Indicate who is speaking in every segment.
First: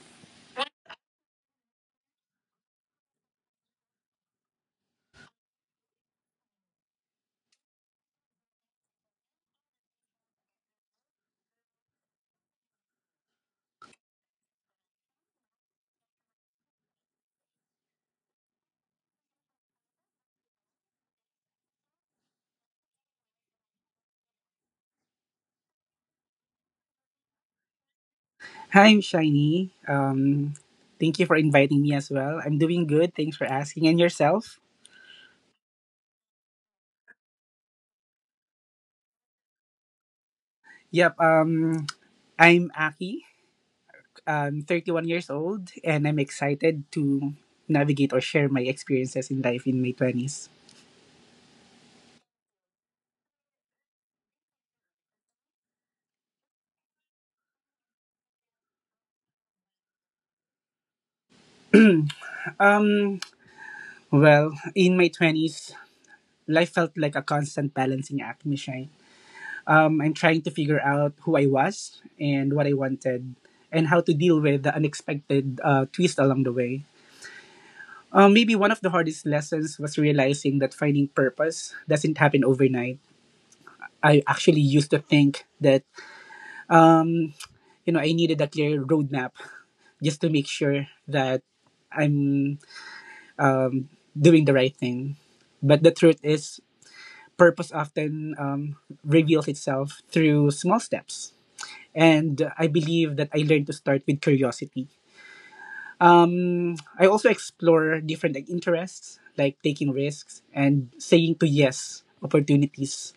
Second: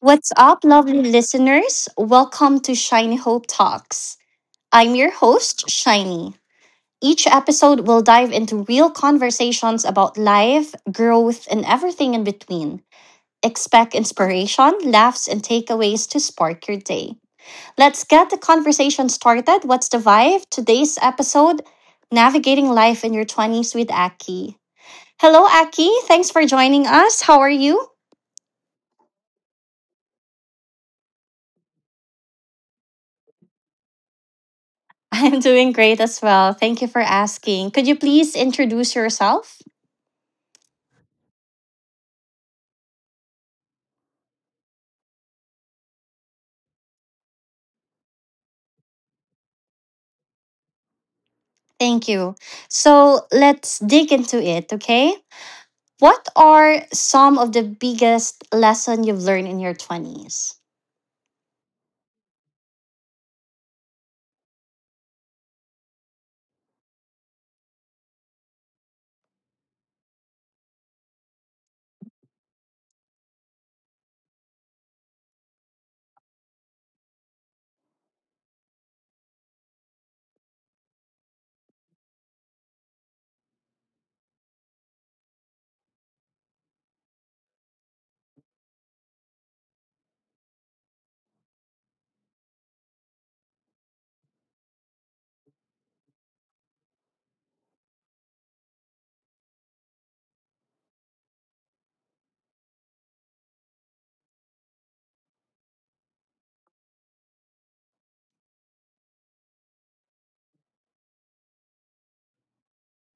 Speaker 1: What's up, lovely listeners? Welcome to Shiny Hope Talks. I'm your host, Shiny. Each episode will dive into real conversations about life, growth, and everything in between. Expect inspiration, laughs, and takeaways to spark your day. Let's get the conversation started. What's the vibe? Today's episode: Navigating Life in Your 20s with Aki. Hello, Aki. Thanks for joining us. How are you?
Speaker 2: Hi, I'm Shiny. Thank you for inviting me as well. I'm doing good. Thanks for asking. And yourself?
Speaker 1: I'm doing great as well. Thank you for asking. Could you please introduce yourself?
Speaker 2: Yep. I'm Aki. I'm 31 years old, and I'm excited to navigate or share my experiences in life in my 20s.
Speaker 1: Thank you. So let's dig into it, okay? What are some of the biggest lesson you've learned in your 20s?
Speaker 2: Um, well, in my 20s, life felt like a constant balancing act, Miss Shine. I'm trying to figure out who I was and what I wanted, and how to deal with the unexpected twist along the way. Maybe one of the hardest lessons was realizing that finding purpose doesn't happen overnight. I actually used to think that mm, I needed a clear roadmap just to make sure that I'm doing the right thing. But the truth is, purpose often reveals itself through small steps. And I believe that I learned to start with curiosity. I also explore different, like, interests, like taking risks and saying to yes opportunities,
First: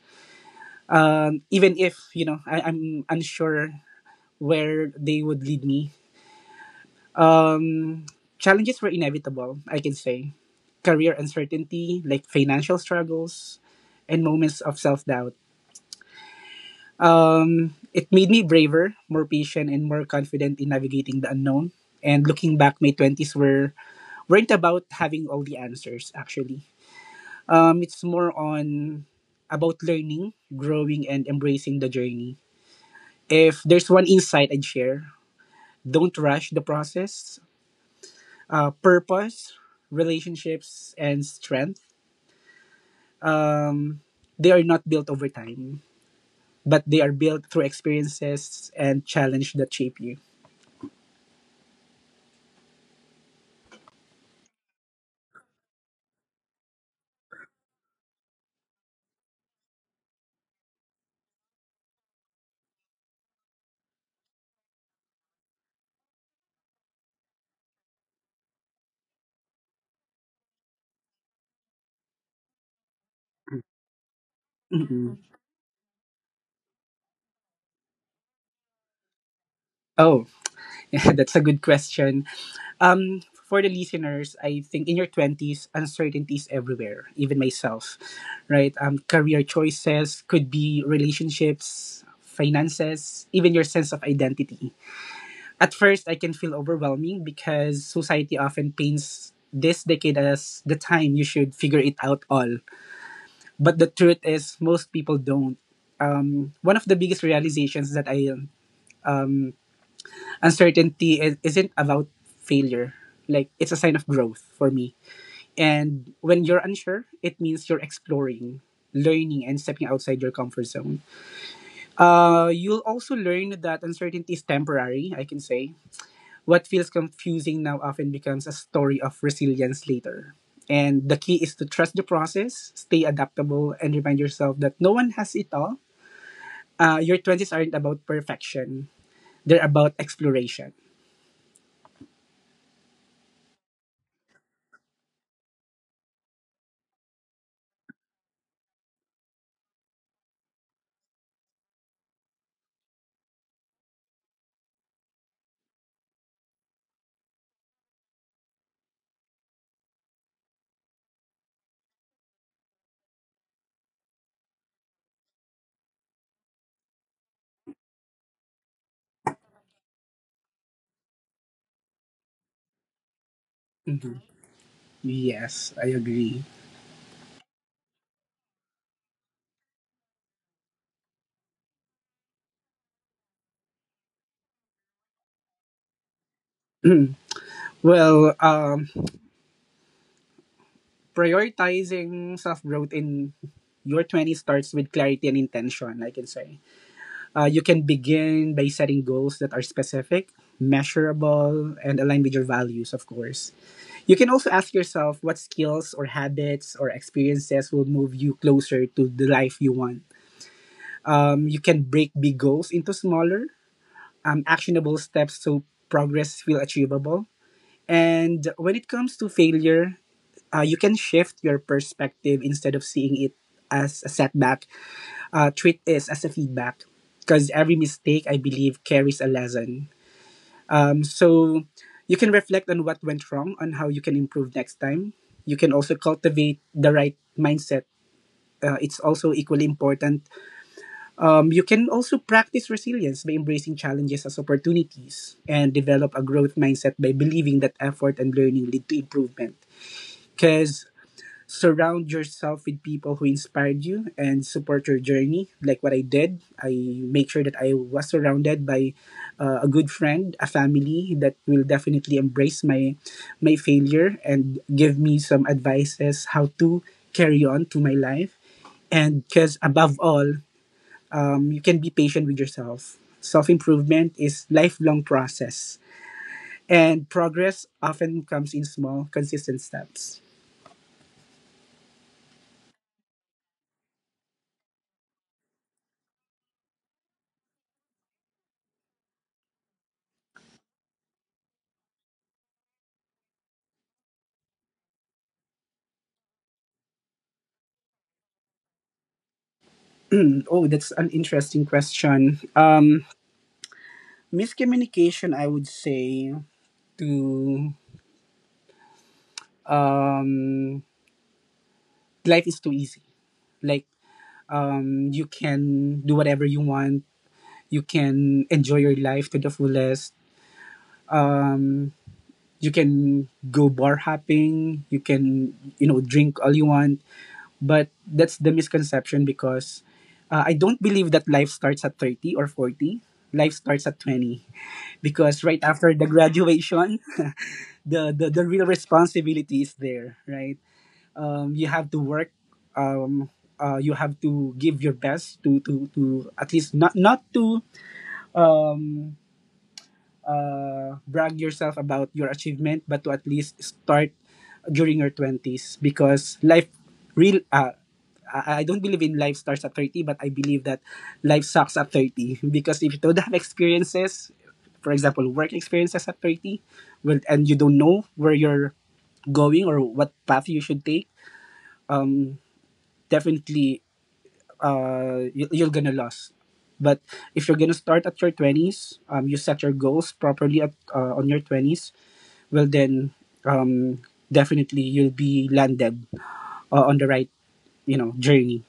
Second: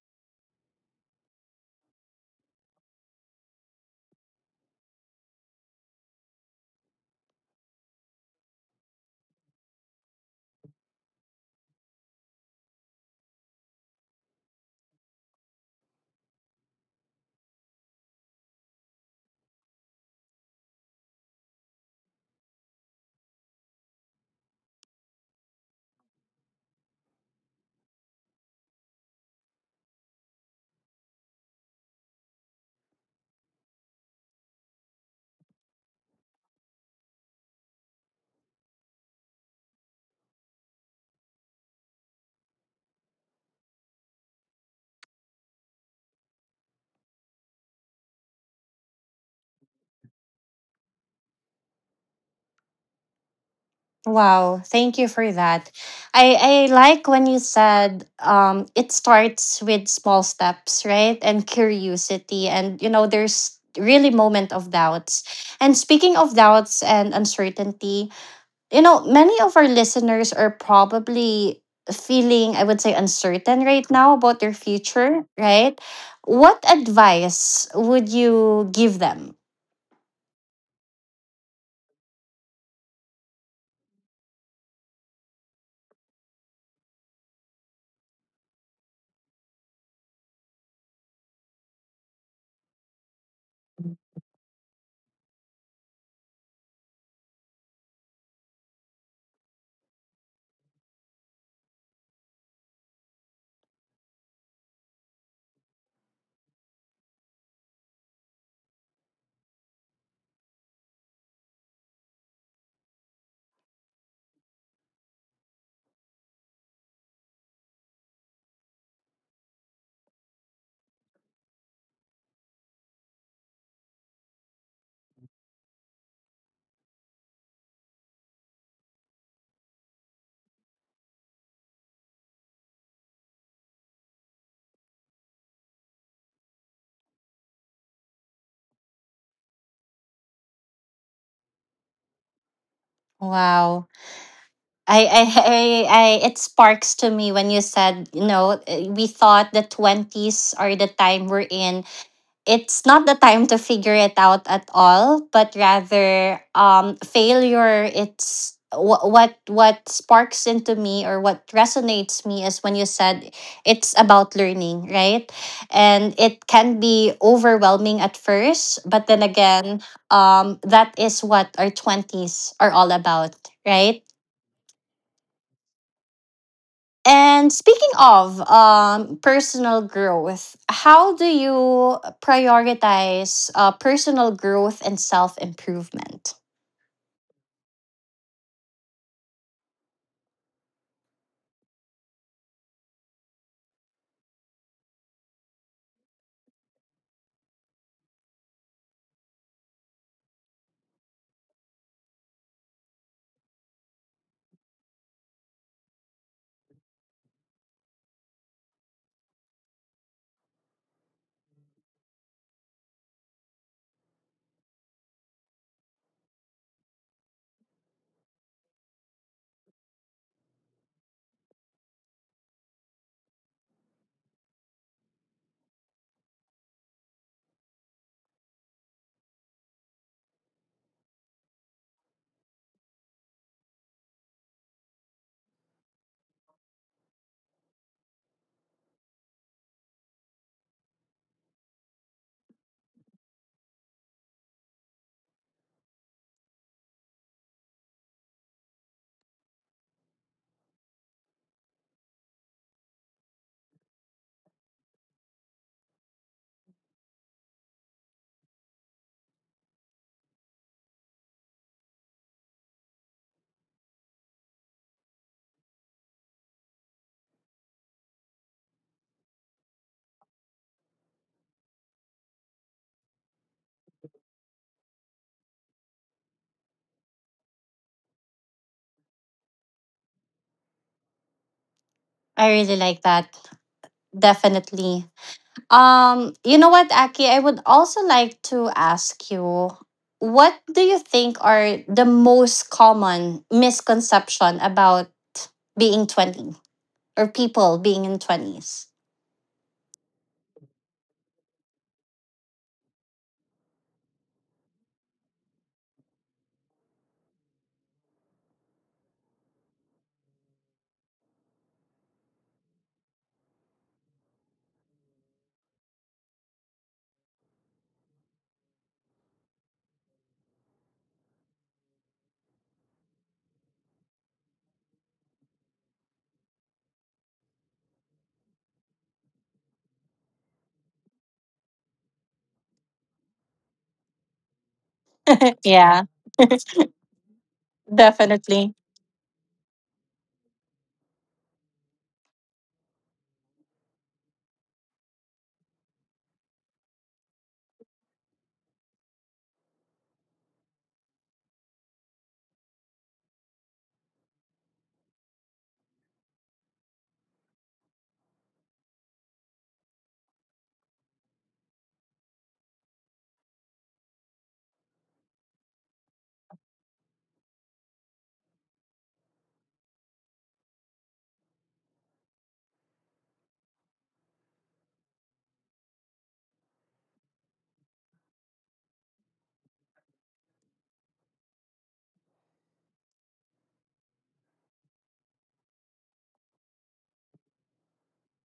Speaker 2: even if I'm unsure where they would lead me. Challenges were inevitable, I can say. Career uncertainty, like financial struggles, and moments of self doubt. It made me braver, more patient, and more confident in navigating the unknown. And looking back, my 20s weren't about having all the answers actually. It's more on about learning, growing, and embracing the journey. If there's one insight I'd share: Don't rush the process. Purpose, relationships, and strength, they are not built over time, but they are built through experiences and challenge that shape you.
Speaker 1: Wow, thank you for that. I like when you said it starts with small steps, right? And curiosity. And, you know, there's really moment of doubts. And speaking of doubts and uncertainty, you know, many of our listeners are probably feeling, I would say, uncertain right now about their
Speaker 2: Mhm.
Speaker 1: future, right? What advice would you give them?
Speaker 2: Oh, yeah, that's a good question. For the listeners, I think in your 20s, uncertainty is everywhere, even myself, right? Career choices could be relationships, finances, even your sense of identity. At first, I can feel overwhelming because society often paints this decade as the time you should figure it out all. But the truth is, most people don't. One of the biggest realizations that I uncertainty is, isn't about failure. Like, it's a sign of growth for me. And when you're unsure, it means you're exploring, learning, and stepping outside your comfort zone. You'll also learn that uncertainty is temporary, I can say. What feels confusing now often becomes a story of resilience later. And the key is to trust the process, stay adaptable, and remind yourself that no one has it all. Your 20s aren't about perfection, they're about exploration.
Speaker 1: Wow. I, I, I, it sparks to me when you said, you know, we thought the 20s are the time we're in. It's not the time to figure it out at all, but rather failure. It's what sparks into me or what resonates me is when you said it's about learning, right? And it can be overwhelming at first, but then again, that is what our 20s are all about, right?
Speaker 2: Mhm. Yes, I agree.
Speaker 1: And speaking of personal growth, how do you prioritize personal growth and self improvement?
Speaker 2: Well, prioritizing self growth in your 20s starts with clarity and intention, I can say. You can begin by setting goals that are specific, measurable, and aligned with your values, of course. You can also ask yourself what skills or habits or experiences will move you closer to the life you want. You can break big goals into smaller, actionable steps so progress feel achievable. And when it comes to failure, you can shift your perspective instead of seeing it as a setback. Treat this as a feedback, because every mistake, I believe, carries a lesson. So you can reflect on what went wrong, on how you can improve next time. You can also cultivate the right mindset. It's also equally important. You can also practice resilience by embracing challenges as opportunities and develop a growth mindset by believing that effort and learning lead to improvement, because surround yourself with people who inspired you and support your journey. Like what I did, I make sure that I was surrounded by a good friend, a family that will definitely embrace my failure and give me some advices how to carry on to my life. And because above all, you can be patient with yourself. Self-improvement is lifelong process, and progress often comes in small consistent steps.
Speaker 1: I really like that. Definitely. You know what, Aki, I would also like to ask you, what do you think are the most common misconception about being 20 or people being in 20s?
Speaker 2: Oh, that's an interesting question. Miscommunication, I would say, to um, life is too easy. Like, you can do whatever you want. You can enjoy your life to the fullest. Um, you can go bar hopping. You can, drink all you want. But that's the misconception because I don't believe that life starts at 30 or 40. Life starts at 20, because right after
Speaker 1: Yeah,
Speaker 2: the graduation the real
Speaker 1: definitely.
Speaker 2: responsibility is there, right? You have to work. um you have to give your best to at least not to brag yourself about your achievement, but to at least start during your 20s, because life real. I don't believe in life starts at 30, but I believe that life sucks at 30 because if you don't have experiences, for example, work experiences at 30, well, and you don't know where you're going or what path you should take, um, definitely you're gonna lose. But if you're gonna start at your twenties, you set your goals properly at on your twenties. Well, then um, definitely you'll be landed on the right, journey.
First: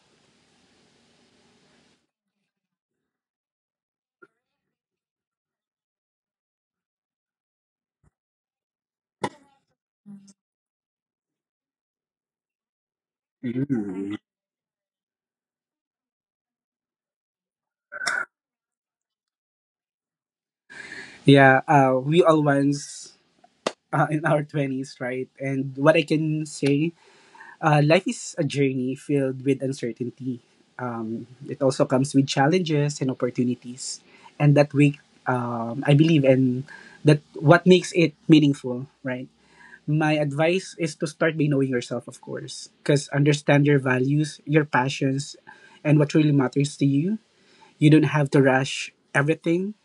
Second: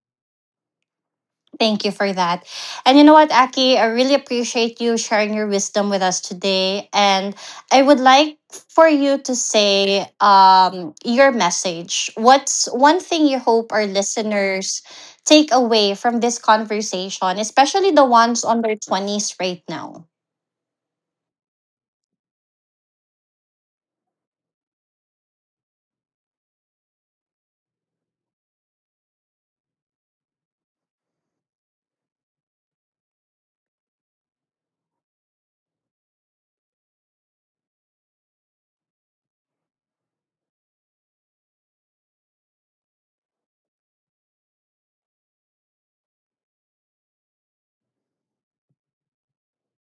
Speaker 1: Thank you for that. And you know what, Aki, I really appreciate you sharing your wisdom with us today. And I would like for you to say your message. What's one thing you hope our listeners take away from this conversation, especially the ones on their 20s right now?
Speaker 2: Yeah, we all once in our twenties, right? And what I can say. Life is a journey filled with uncertainty. It also comes with challenges and opportunities, and that we, I believe, and that what makes it meaningful, right? My advice is to start by knowing yourself, of course, because understand your values, your passions, and what really matters to you. You don't have to rush everything.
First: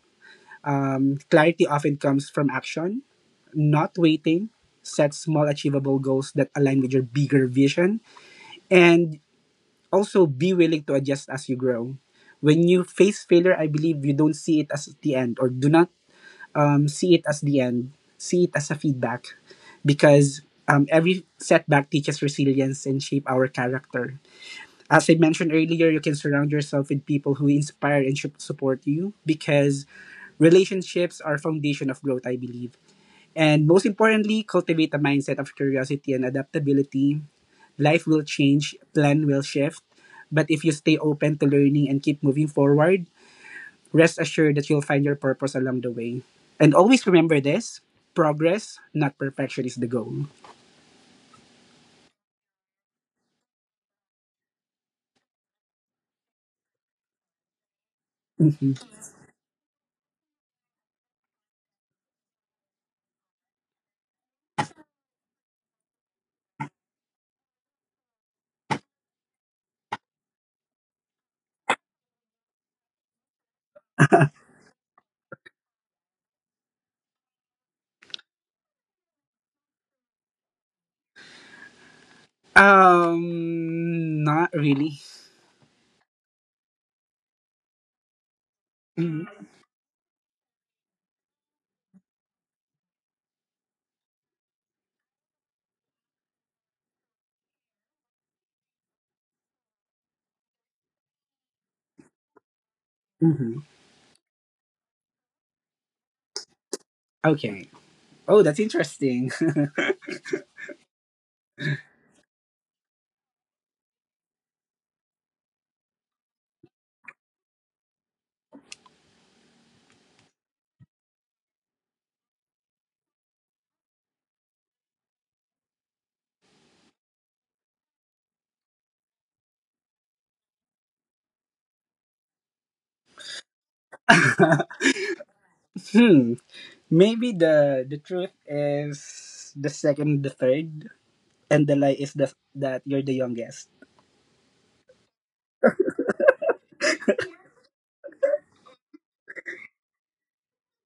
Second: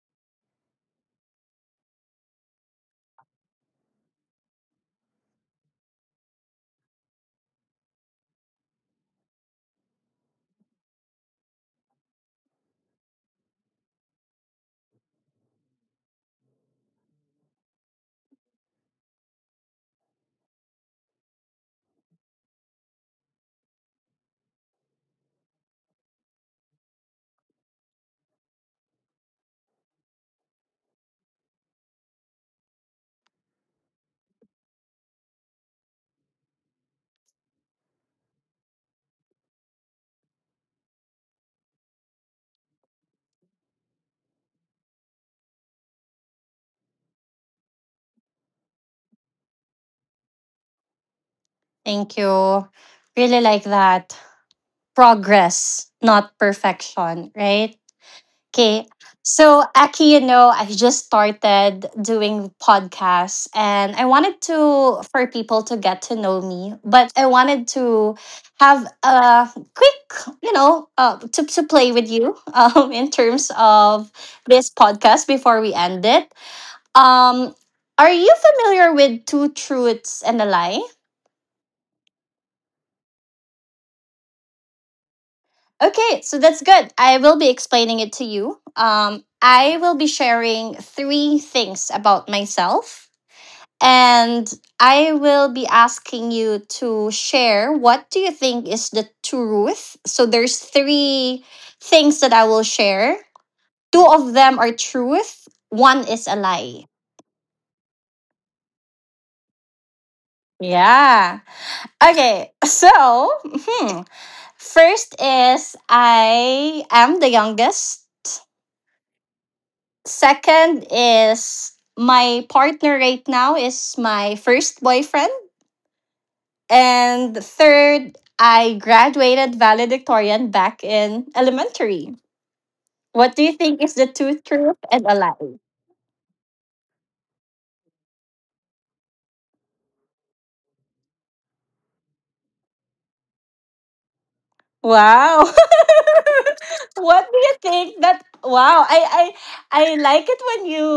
Speaker 2: Clarity often comes from action, not waiting. Set small, achievable goals that align with your bigger vision, and also be willing to adjust as you grow. When you face failure, I believe you don't see it as the end, or do not see it as the end. See it as a feedback, because every setback teaches resilience and shape our character. As I mentioned earlier, you can surround yourself with people who inspire and should support you, because relationships are foundation of growth, I believe. And most importantly, cultivate a mindset of curiosity and adaptability. Life will change, plan will shift. But if you stay open to learning and keep moving forward, rest assured that you'll find your purpose along the way. And always remember this: progress, not perfection, is the goal.
Speaker 1: Thank you. Really like that. Progress, not perfection, right? Okay.
Speaker 2: Mhm.
Speaker 1: So, Aki, you know, I just started doing podcasts and I wanted to, for people to get to know me, but I wanted to have a quick, you know, to play with you in terms of this podcast before we end it. Um, are you familiar with Two Truths and a Lie?
Speaker 2: Not really.
Speaker 1: Okay, so that's good. I will be explaining it to you.
Speaker 2: Mhm.
Speaker 1: I will be sharing three things about myself. And I will be asking you to share, what do you think is the truth? So there's three things that I will share.
Speaker 2: Mhm.
Speaker 1: Two of them are truth, one is a lie.
Speaker 2: Okay. Oh, that's interesting.
Speaker 1: Yeah. Okay. So, hmm, first is I am the youngest. Second is my partner right now is my first boyfriend. And third, I graduated valedictorian back in elementary. What do you think is the two truth and a lie?
Speaker 2: Hmm, maybe the truth is the second and the third. And the lie is that you're the youngest.
Speaker 1: Wow. What do you think that? Wow, I like it when you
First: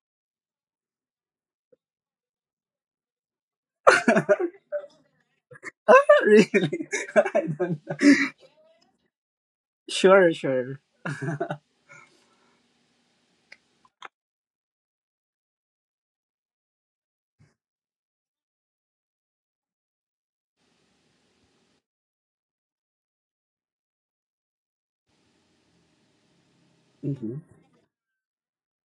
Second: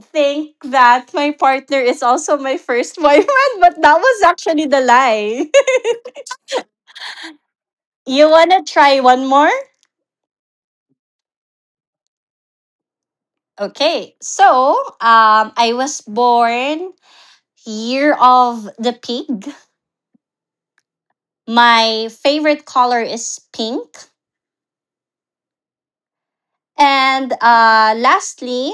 Speaker 1: think that my partner is also my first boyfriend, but that was actually the lie.
Speaker 2: Ah, really? I don't know.
Speaker 1: You want to try one more?
Speaker 2: Sure, sure.
Speaker 1: Okay. So, I was born year of the pig. My favorite color is pink. And
Speaker 2: Mhm.
Speaker 1: lastly,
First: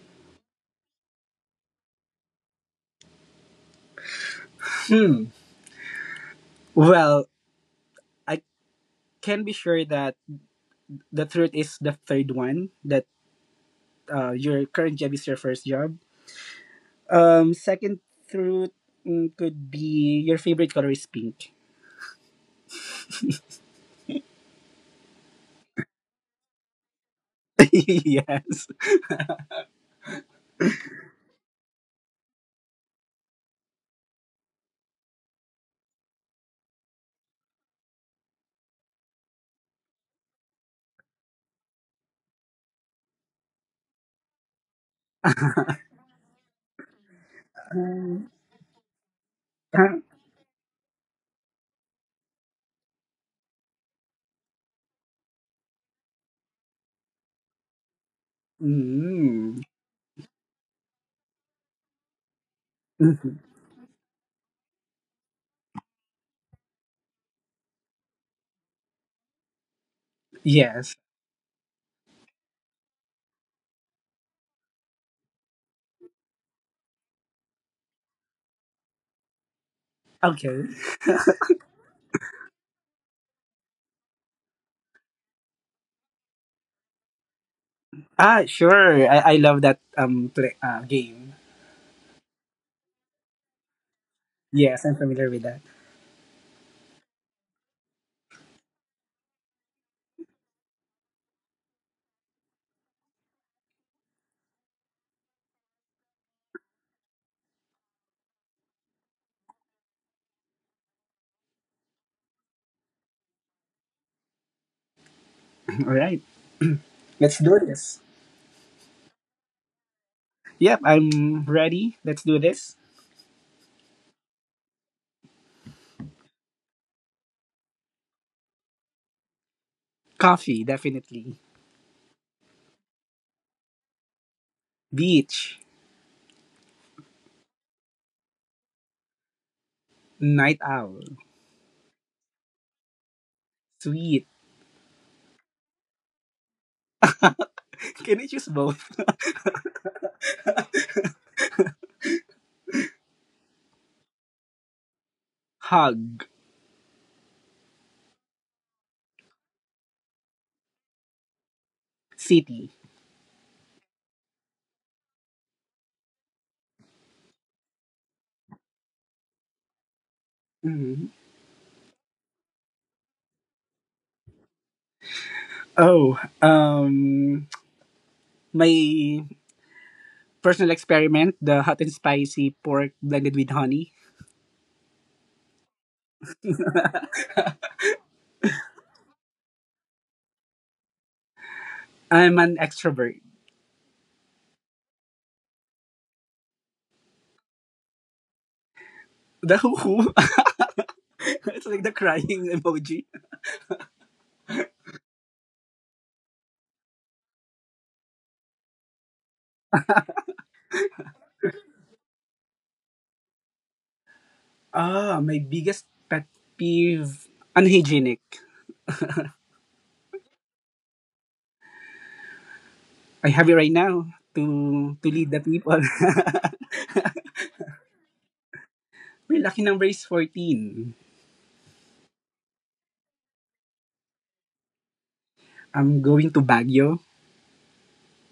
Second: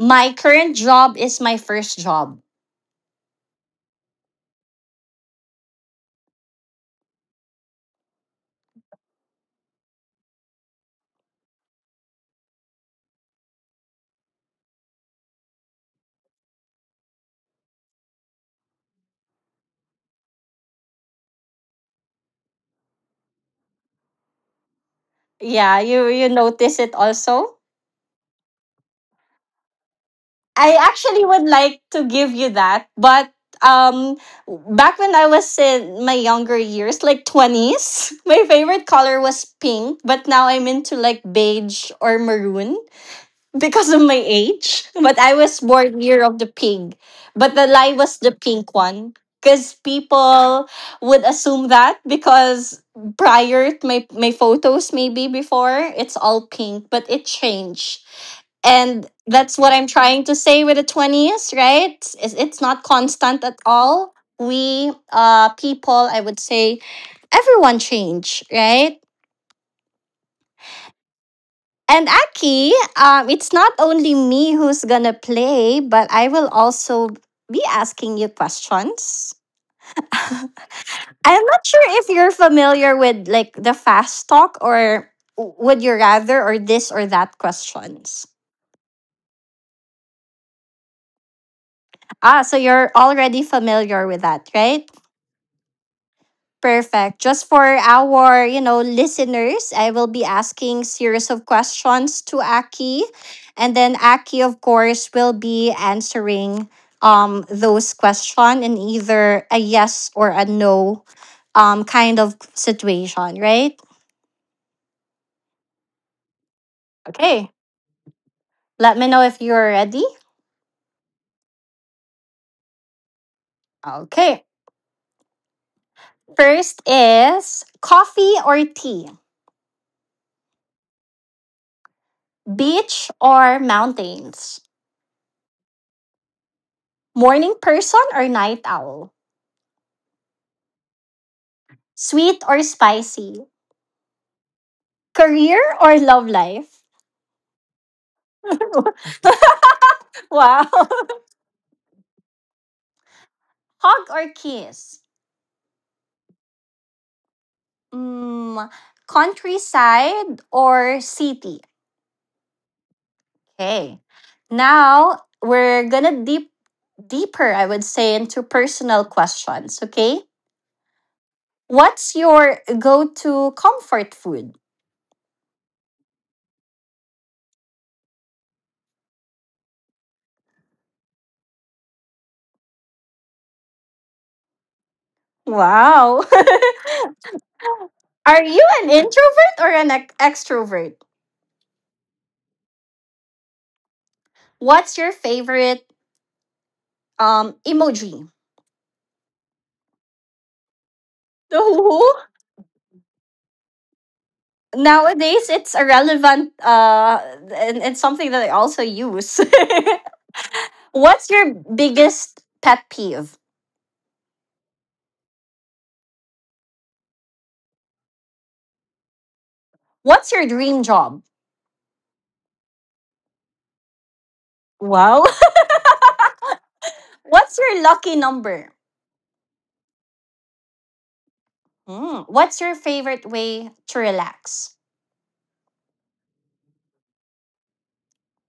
Speaker 1: my current job is my first job.
Speaker 2: Hmm. Well, I can be sure that the truth is the third one, that your current job is your first job. Second truth, could be your favorite color is pink.
Speaker 1: Yeah, you notice it also.
Speaker 2: Yes.
Speaker 1: I actually would like to give you that, but um back when I was in my younger years, like 20s, my favorite color was pink, but now I'm into like beige or maroon. Because of my age, but I was born year of the pig. But the lie was the
Speaker 2: Um,
Speaker 1: pink one because
Speaker 2: huh?
Speaker 1: people would assume that because prior to my photos maybe before it's all pink, but it changed. And
Speaker 2: Mm.
Speaker 1: that's what I'm trying to say with the 20s, right? It's not
Speaker 2: Mhm.
Speaker 1: constant at all. We people, I would say, everyone change, right?
Speaker 2: Yes.
Speaker 1: And Aki, it's not only me who's gonna play, but I will also be asking you questions. I'm
Speaker 2: Okay.
Speaker 1: not sure if you're familiar with like the fast talk or would you rather or this or that questions.
Speaker 2: Ah, sure. I love that game.
Speaker 1: Ah, so you're already familiar with that,
Speaker 2: Yes,
Speaker 1: right?
Speaker 2: I'm familiar with that.
Speaker 1: Perfect. Just for our, you know, listeners, I will be asking series of questions to Aki, and then Aki, of course, will be answering those question in either a yes or a no kind of situation, right?
Speaker 2: All right. Let's
Speaker 1: Okay.
Speaker 2: do this.
Speaker 1: Let me know if you're ready.
Speaker 2: Yep, I'm ready. Let's do this.
Speaker 1: Okay. First is coffee or tea,
Speaker 2: Coffee, definitely.
Speaker 1: beach or mountains,
Speaker 2: Beach.
Speaker 1: morning person or night owl,
Speaker 2: Night owl.
Speaker 1: sweet or spicy.
Speaker 2: Sweet.
Speaker 1: Career or love life?
Speaker 2: Can I choose both?
Speaker 1: Wow. Hug or kiss?
Speaker 2: Hug.
Speaker 1: Mm, countryside or city?
Speaker 2: City.
Speaker 1: Okay. Now we're gonna deeper, I would say, into personal questions. Okay.
Speaker 2: Mhm.
Speaker 1: What's your go-to comfort food?
Speaker 2: Oh, my personal experiment, the hot and spicy pork blended with honey.
Speaker 1: Wow. Are you an introvert or an extrovert?
Speaker 2: I'm an extrovert.
Speaker 1: What's your favorite emoji?
Speaker 2: The hoo hoo.
Speaker 1: The
Speaker 2: It's like the
Speaker 1: who?
Speaker 2: crying emoji.
Speaker 1: Nowadays it's a relevant and something that I also use. What's your biggest pet peeve?
Speaker 2: Ah, my biggest pet peeve. Unhygienic.
Speaker 1: What's your dream job?
Speaker 2: I have it right now, to
Speaker 1: Wow.
Speaker 2: to lead the people.
Speaker 1: What's your lucky number?
Speaker 2: We're lucky number is 14.
Speaker 1: Hmm. What's your favorite way to relax?
Speaker 2: I'm going to Baguio.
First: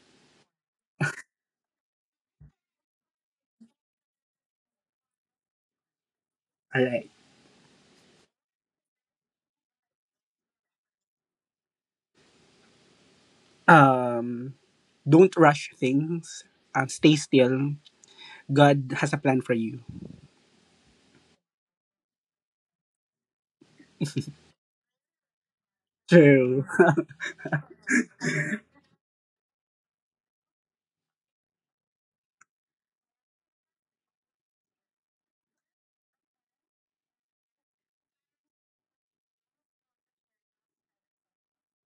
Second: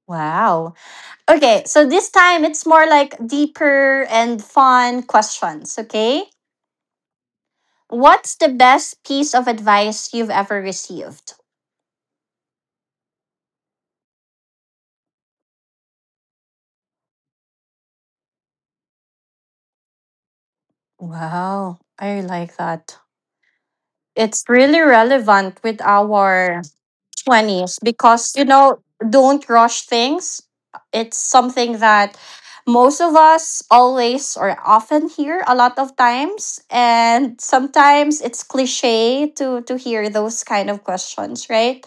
Speaker 1: Wow. Okay, so this time it's more like deeper and fun questions, okay?
Speaker 2: Alright.
Speaker 1: What's the best piece of advice you've ever received?
Speaker 2: Um, don't rush things. Stay still. God has a plan for you.
Speaker 1: Wow, I like that. It's really relevant with our
Speaker 2: True.
Speaker 1: 20s because, you know, don't rush things. It's something that most of us always or often hear a lot of times. And sometimes it's cliche to hear those kind of questions, right?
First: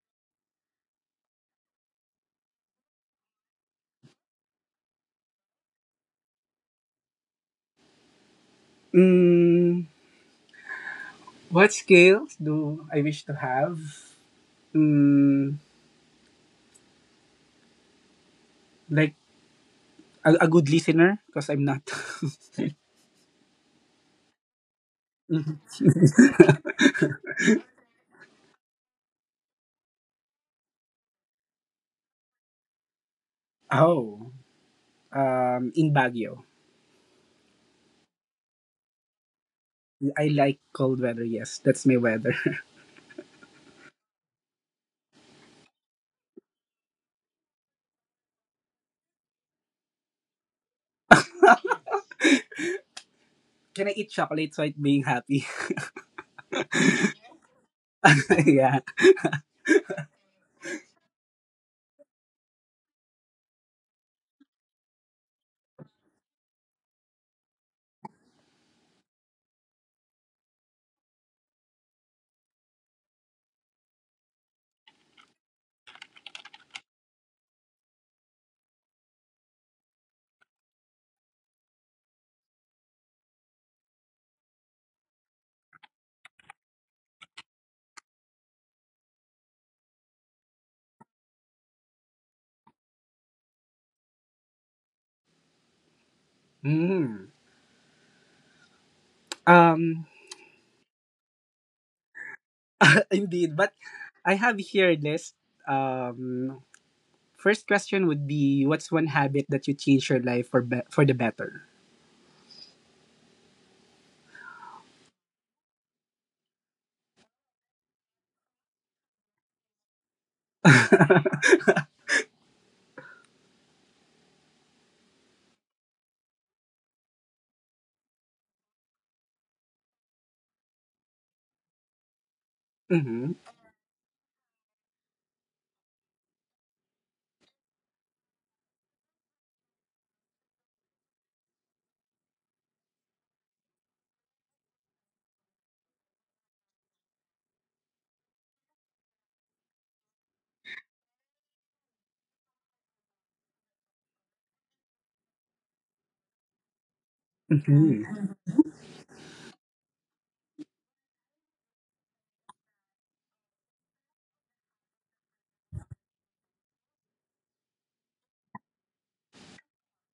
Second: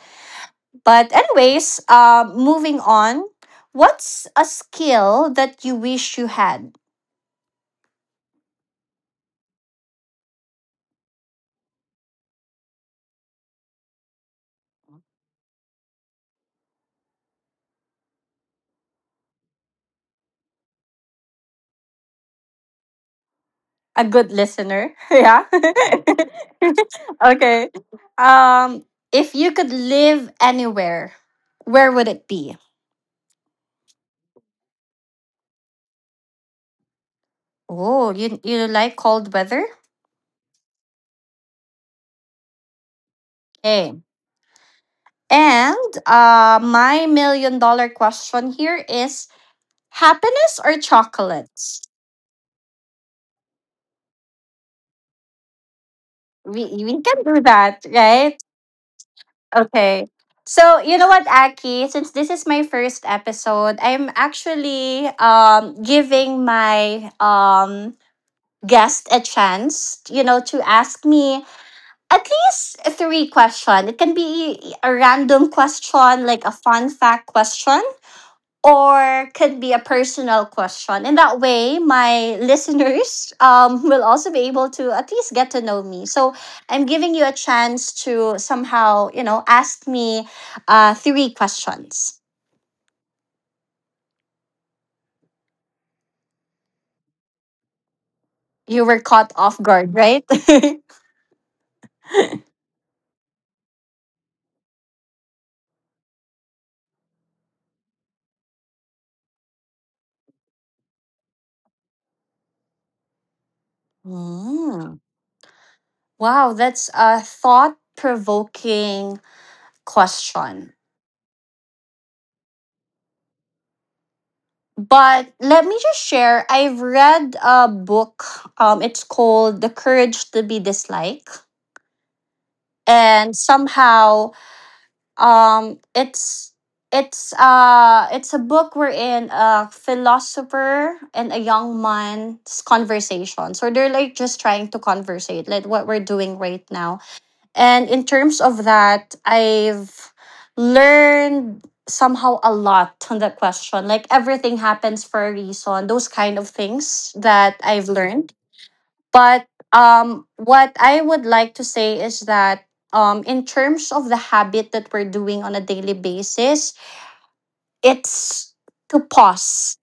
Speaker 1: But, anyways, moving on, what's a skill that you wish you had?
Speaker 2: Mm, what skills do I wish to have? Mm, like a good listener, because I'm not.
Speaker 1: A good listener. Yeah.
Speaker 2: Mhm.
Speaker 1: Okay. Um, if you could live anywhere, where would it be?
Speaker 2: Oh, in Baguio.
Speaker 1: Oh, you like cold weather?
Speaker 2: I like cold weather, yes. That's my weather.
Speaker 1: Okay. And my million dollar question here is, happiness or chocolates?
Speaker 2: Can I eat chocolate so I'm being happy?
Speaker 1: We can do that, right?
Speaker 2: Yeah.
Speaker 1: Okay. So you know what, Aki? Since this is my first episode, I'm actually giving my guest a chance, you know, to ask me at least three questions. It can be a random question, like a fun fact question, or could be a personal question. In that way, my listeners will also be able to at least get to know me. So I'm giving you a chance to somehow, you know, ask me three questions.
Speaker 2: Mm. Um,
Speaker 1: You were caught off guard, right?
Speaker 2: Indeed. But I have here a list. Um, First question would be: what's one habit that you changed your life for the better?
Speaker 1: Mm. Wow, that's a thought provoking question. But let me just share. I've read a book. It's called The Courage to Be Disliked,
Speaker 2: Mm-hmm.
Speaker 1: and somehow, um, it's it's a book wherein a philosopher and a young man's conversation. So they're like just trying to conversate, like what we're doing right now. And in terms of that, I've learned somehow a lot on that question. Like everything happens for a reason, those kind of things that I've
Speaker 2: Mm-hmm.
Speaker 1: learned. But what I would like to say is that in terms of the habit that we're doing on a daily basis, it's to pause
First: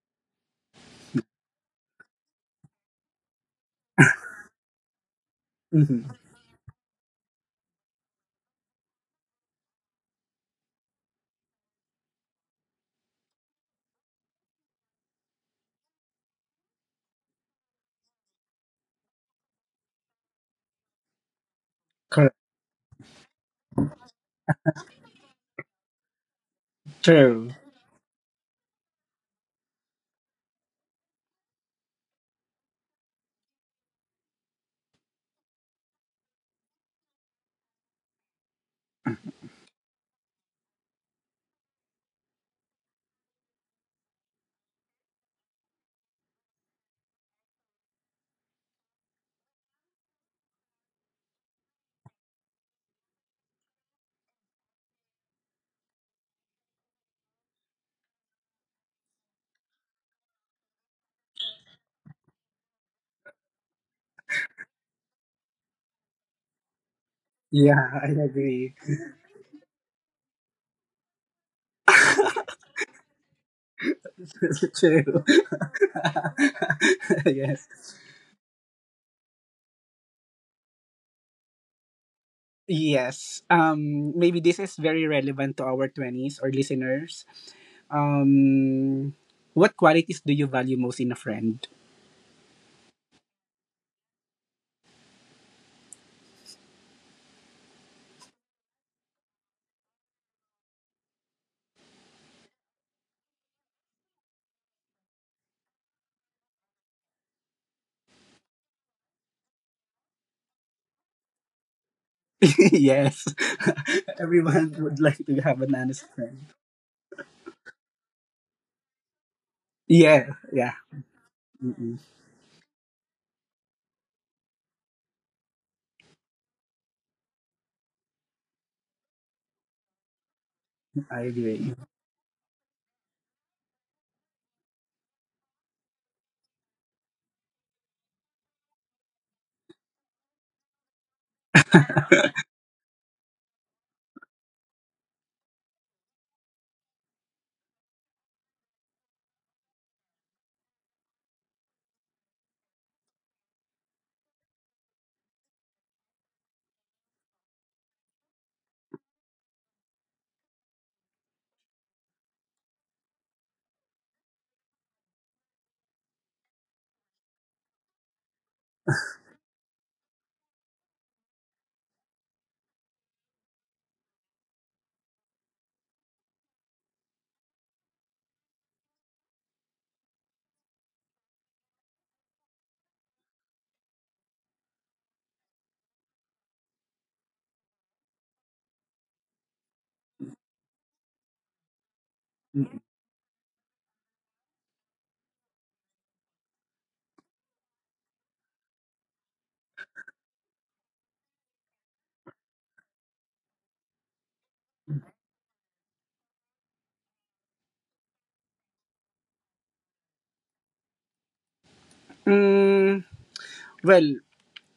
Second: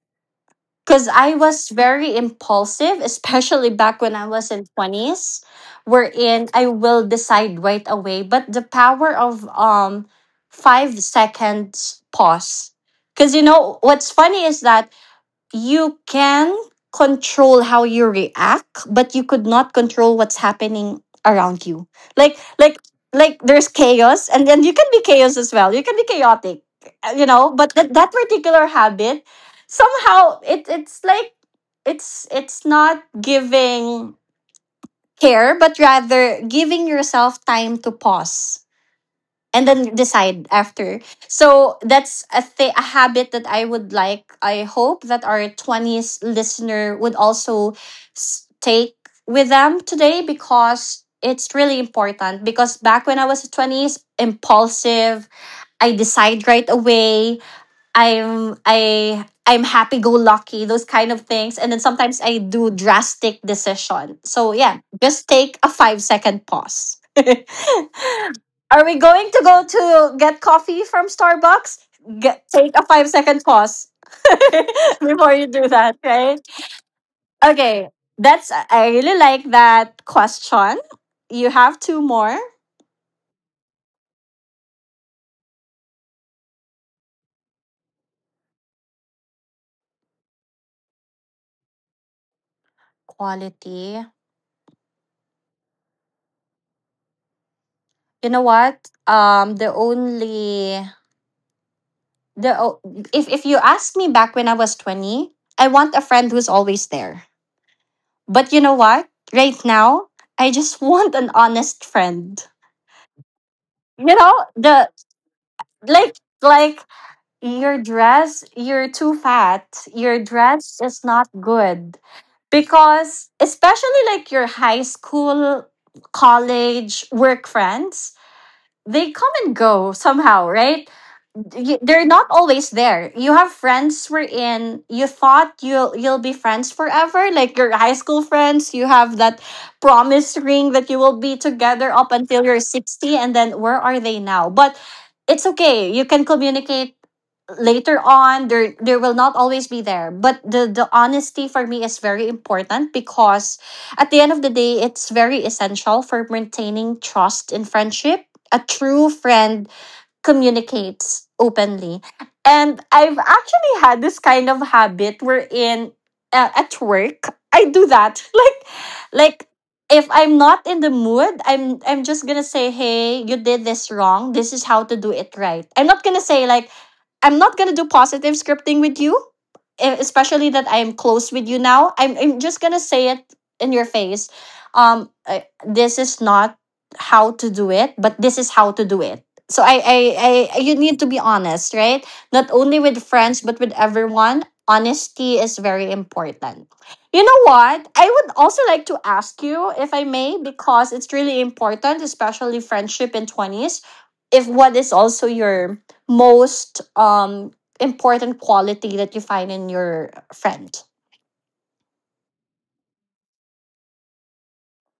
Speaker 1: because I was very impulsive, especially back when I was in twenties,
Speaker 2: Mm-hmm.
Speaker 1: wherein I will decide right away. But the power of 5 seconds pause, because you know what's funny is that you can control how you react, but you could not control what's happening around you, like
Speaker 2: Correct.
Speaker 1: like like there's chaos, and then you can be chaos as well, you can be chaotic, you know, but
Speaker 2: True.
Speaker 1: that particular habit somehow, it's like, it's not giving care, but rather giving yourself time to pause and then decide after. So that's a habit that I would like. I hope that our 20s listener would also take with them today because it's really important, because back when I was 20s impulsive, I decide right away. I'm happy go lucky, those kind of things. And then sometimes I do drastic decision. So yeah, just take a 5-second pause.
Speaker 2: Yeah, I
Speaker 1: Are we
Speaker 2: agree.
Speaker 1: going to go to get coffee from Starbucks? Get Take a 5-second pause before you
Speaker 2: True.
Speaker 1: do that, right? Okay.
Speaker 2: Yes.
Speaker 1: That's I really like that question. You have two more.
Speaker 2: Yes. Maybe this is very relevant to our twenties or listeners. Um, what qualities do you value most in a friend?
Speaker 1: Quality. You know what? The only the Oh, if you ask me back when I was 20, I want a friend who's always there. But you know what? Right now, I just want an honest friend.
Speaker 2: Yes,
Speaker 1: You know, the
Speaker 2: everyone would like to have an
Speaker 1: like
Speaker 2: honest friend.
Speaker 1: like your dress, you're too fat. Your
Speaker 2: Yeah,
Speaker 1: dress
Speaker 2: yeah.
Speaker 1: is not good,
Speaker 2: Mm-mm,
Speaker 1: because especially like your high school, college, work friends, they come and go somehow, right?
Speaker 2: I agree.
Speaker 1: They're not always there. You have friends wherein you thought you'll be friends forever, like your high school friends. You have that promise ring that you will be together up until you're 60, and then where are they now? But it's okay. You can communicate later on. There will not always be there, but the honesty for me is very important because at the end of the day, it's very essential for maintaining trust in friendship. A true friend communicates openly. And I've actually had this kind of habit wherein at work I do that. Like if I'm not in the mood, I'm just gonna say, hey, you did this wrong. This is how to do it right. I'm not gonna say like I'm not gonna do positive scripting with you, especially that I am close with you now. I'm just gonna say it in your face. This is not how to do it, but this is how to do it, so I you need to be honest, right? Not only with
Speaker 2: Mm-mm.
Speaker 1: friends but with everyone, honesty is very important. You know what? I would also like to ask you, if I may, because it's really important, especially friendship in 20s, if what is also your most important quality that you find in your friend.
Speaker 2: Mm, well,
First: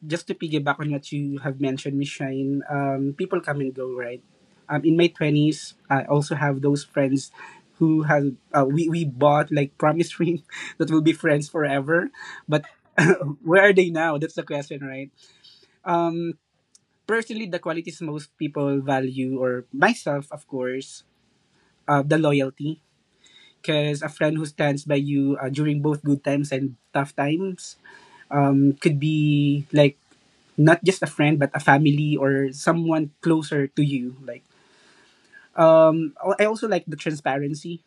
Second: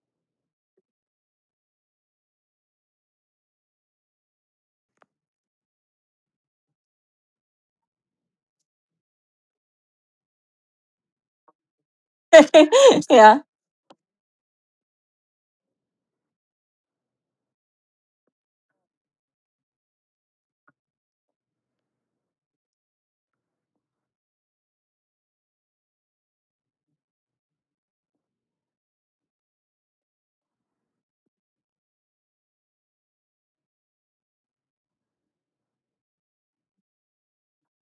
Speaker 2: just to piggyback on what you have mentioned, Miss Shine, people come and go, right? In my twenties, I also have those friends who have we bought like promise ring that will be friends forever, but.
Speaker 1: Yeah,
Speaker 2: Where are they now? That's the question, right? Personally, the qualities most people value, or myself, of course, the loyalty, because a friend who stands by you during both good times and tough times, could be like not just a friend but a family or someone closer to you, like. um I also like the transparency,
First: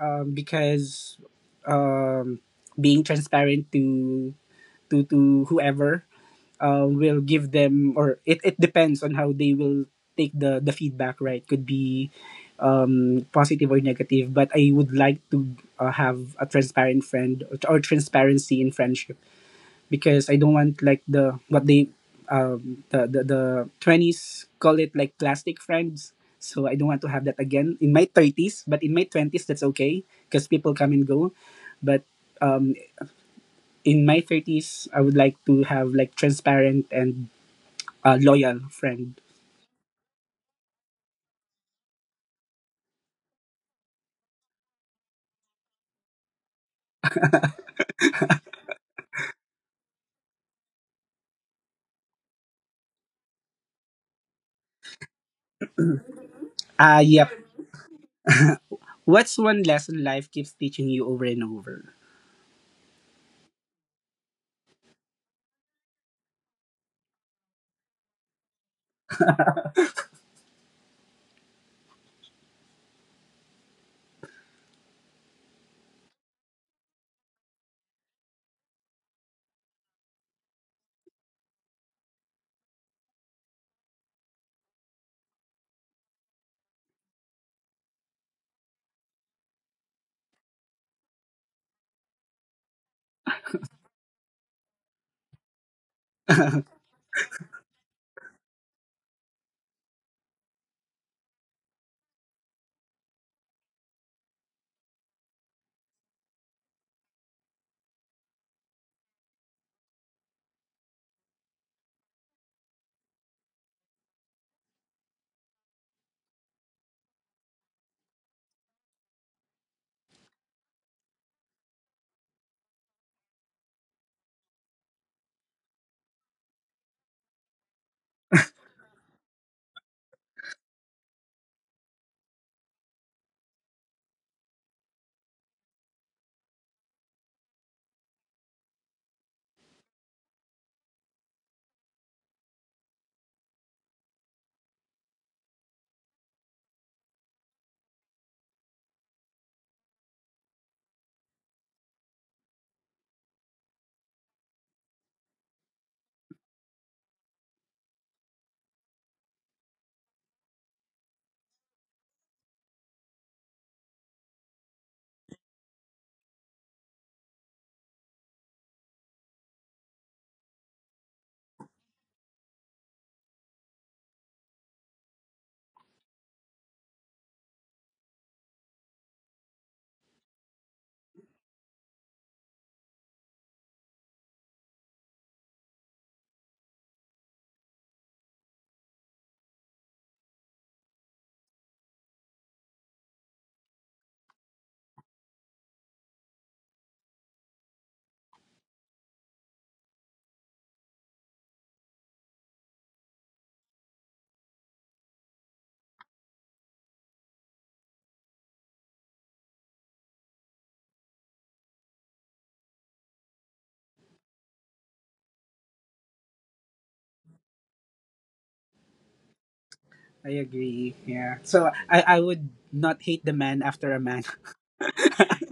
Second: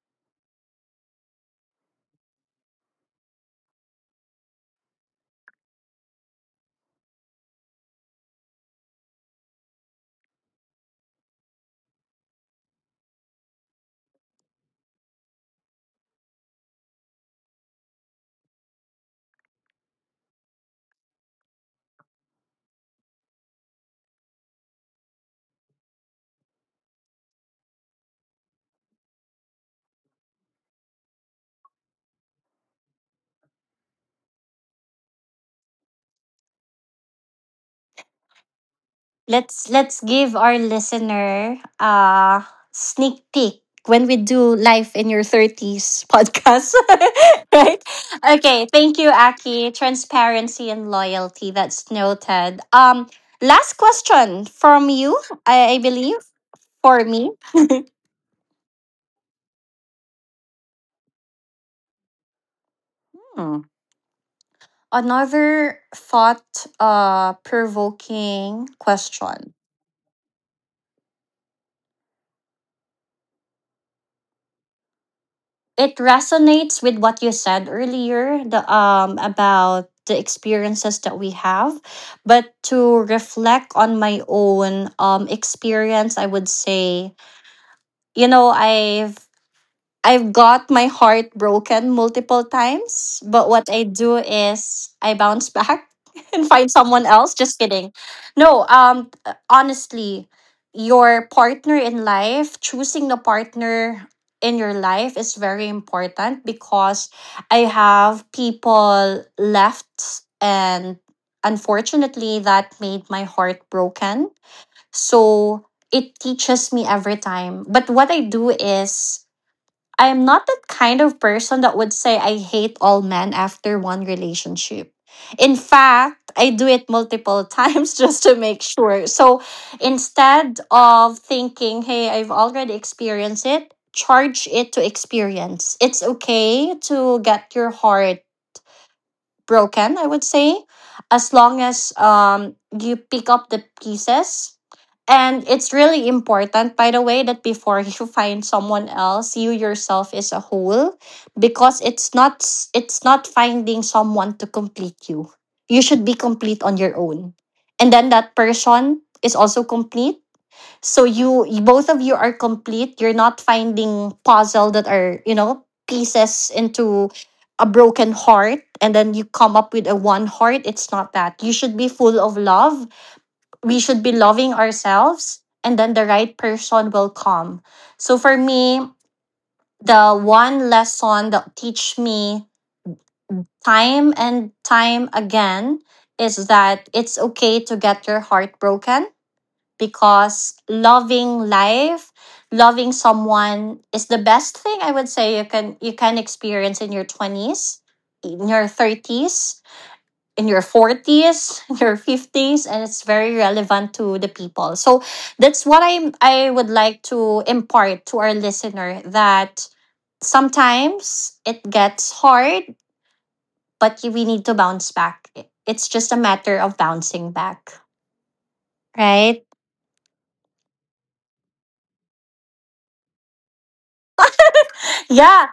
Speaker 2: because um, being transparent to to whoever will give them, or it depends on how they will take the feedback, right? Could be positive or negative, but I would like to have a transparent friend, or transparency in friendship, because I don't want like the what they the 20s call it, like, plastic friends. So I don't want to have that again in my 30s, but in my 20s that's okay, because people come and go. But um in my 30s I would like to have like transparent and loyal friend.
Speaker 1: let's give our listener a sneak peek when we do Life in Your 30s podcast. Right. Okay, thank you, Aki. Transparency and loyalty, that's noted. Last question from you. I believe for
Speaker 2: Ah,
Speaker 1: me.
Speaker 2: yep. What's one lesson life keeps teaching you over and over?
Speaker 1: Hmm. Another thought provoking question. It resonates with what you said earlier, the about the experiences that we have, but to reflect on my own experience, I would say, you know, I've got my heart broken multiple times, but what I do is I bounce back and find someone else. Just kidding. No, honestly, your partner in life, choosing the partner in your life is very important because I have people left and unfortunately that made my heart broken. So it teaches me every time. But what I do is I am not that kind of person that would say I hate all men after one relationship. In fact, I do it multiple times just to make sure. So instead of thinking, hey, I've already experienced it, charge it to experience. It's okay to get your heart broken, I would say, as long as you pick up the pieces. And it's really important, by the way, that before you find someone else, you yourself is a whole, because it's not s- it's not finding someone to complete you. You should be complete on your own, and then that person is also complete, so you both of you are complete. You're not finding puzzle that are, you know, pieces into a broken heart and then you come up with a one heart. It's not that. You should be full of love. We should be loving ourselves, and then the right person will come. So for me, the one lesson that teach me time and time again is that it's okay to get your heart broken, because loving life, loving someone, is the best thing, I would say, you can, you can experience in your 20s, in your 30s, in your 40s, in your 50s, and it's very relevant to the people. So that's what I would like to impart to our listener, that sometimes it gets hard, but we need to bounce back. It's just a matter of bouncing back, right?
Speaker 2: I agree. Yeah. So I would not hate the man after a man.
Speaker 1: Yeah.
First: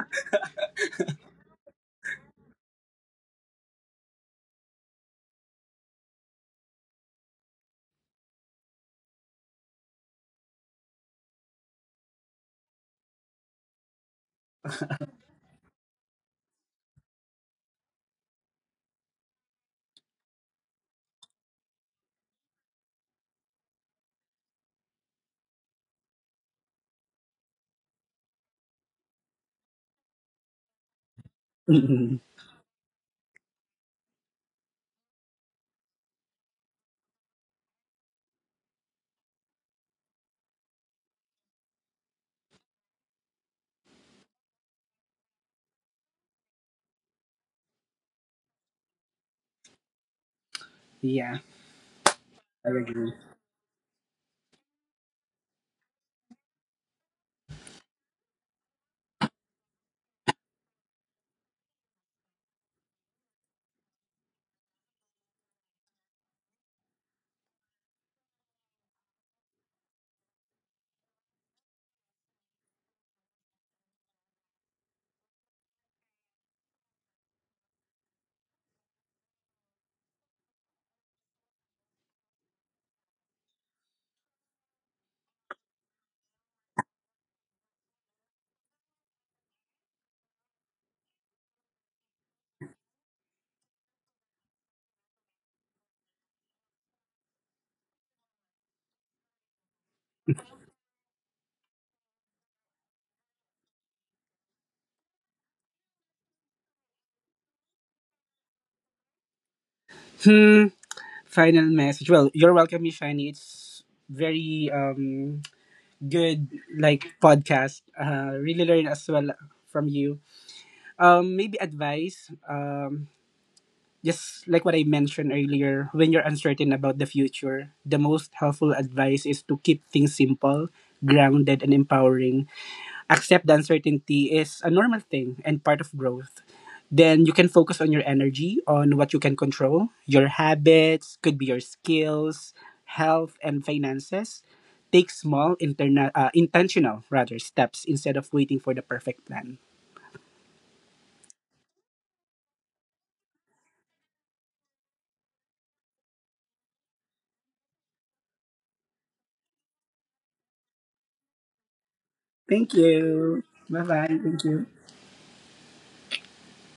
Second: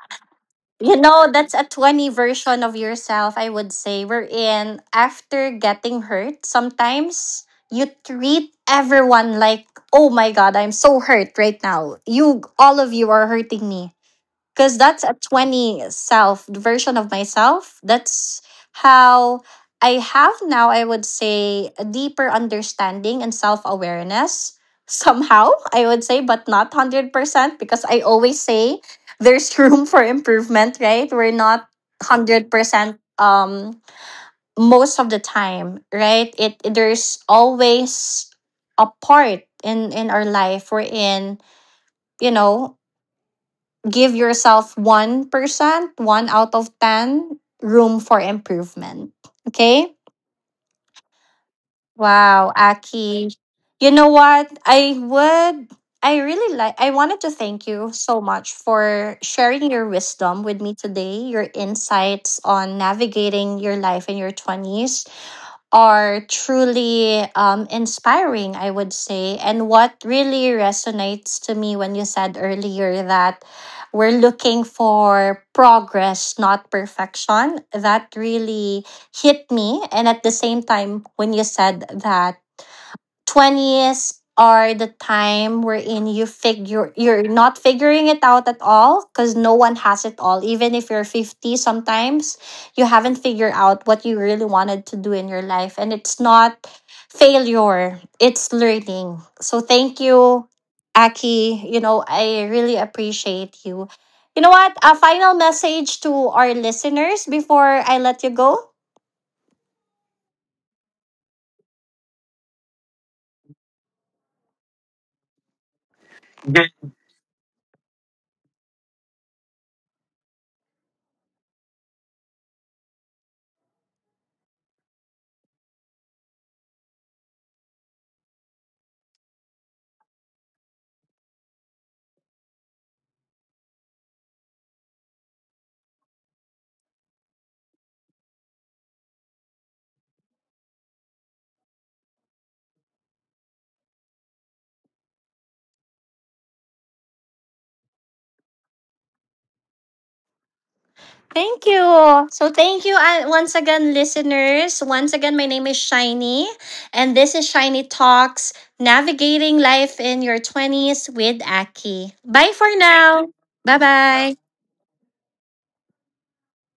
Speaker 1: You know, that's a 20 version of yourself, I would say, wherein after getting hurt, sometimes you treat everyone like, oh my God, I'm so hurt right now. You, all of you are hurting me, because that's a 20 self version of myself. That's how I have now, I would say, a deeper understanding and self-awareness. Somehow, I would say, but not 100%, because I always say there's room for improvement, right? We're not 100%, most of the time, right? It, there's always a part in our life we're in, you know, give yourself 1%, 1 out of 10 room for improvement. Okay?
Speaker 2: Yeah,
Speaker 1: Wow,
Speaker 2: I agree.
Speaker 1: Aki. You know what? I would, I really like, I wanted to thank you so much for sharing your wisdom with me today. Your insights on navigating your life in your 20s are truly, inspiring, I would say. And what really resonates to me when you said earlier that we're looking for progress, not perfection, that really hit me. And at the same time, when you said that 20s are the time wherein you figure, you're not figuring it out at all, because no one has it all, even if you're 50, sometimes you haven't figured out what you really wanted to do in your life, and it's not failure, it's learning. So thank you, Aki, you know, I really appreciate you. You know what, a final message to our listeners before I let you go.
Speaker 2: Hmm. Final message. Well, you're welcome, Miss Shiny. It's very good, like, podcast. Really learn as well from you. Maybe advice. Just like what I mentioned earlier, when you're uncertain about the future, the most helpful advice is to keep things simple, grounded, and empowering. Accept the uncertainty is a normal thing and part of growth. Then you can focus on your energy, on what you can control, your habits, could be your skills, health, and finances. Take small, intentional rather steps instead of waiting for the perfect plan.
Speaker 1: Thank you. So thank you, once again, listeners. Once again, my name is Shiny, and this is Shiny Talks, Navigating Life in Your Twenties with Aki. Bye for
Speaker 2: Thank
Speaker 1: now.
Speaker 2: you.
Speaker 1: Bye
Speaker 2: Bye bye.
Speaker 1: bye.
Speaker 2: Thank you.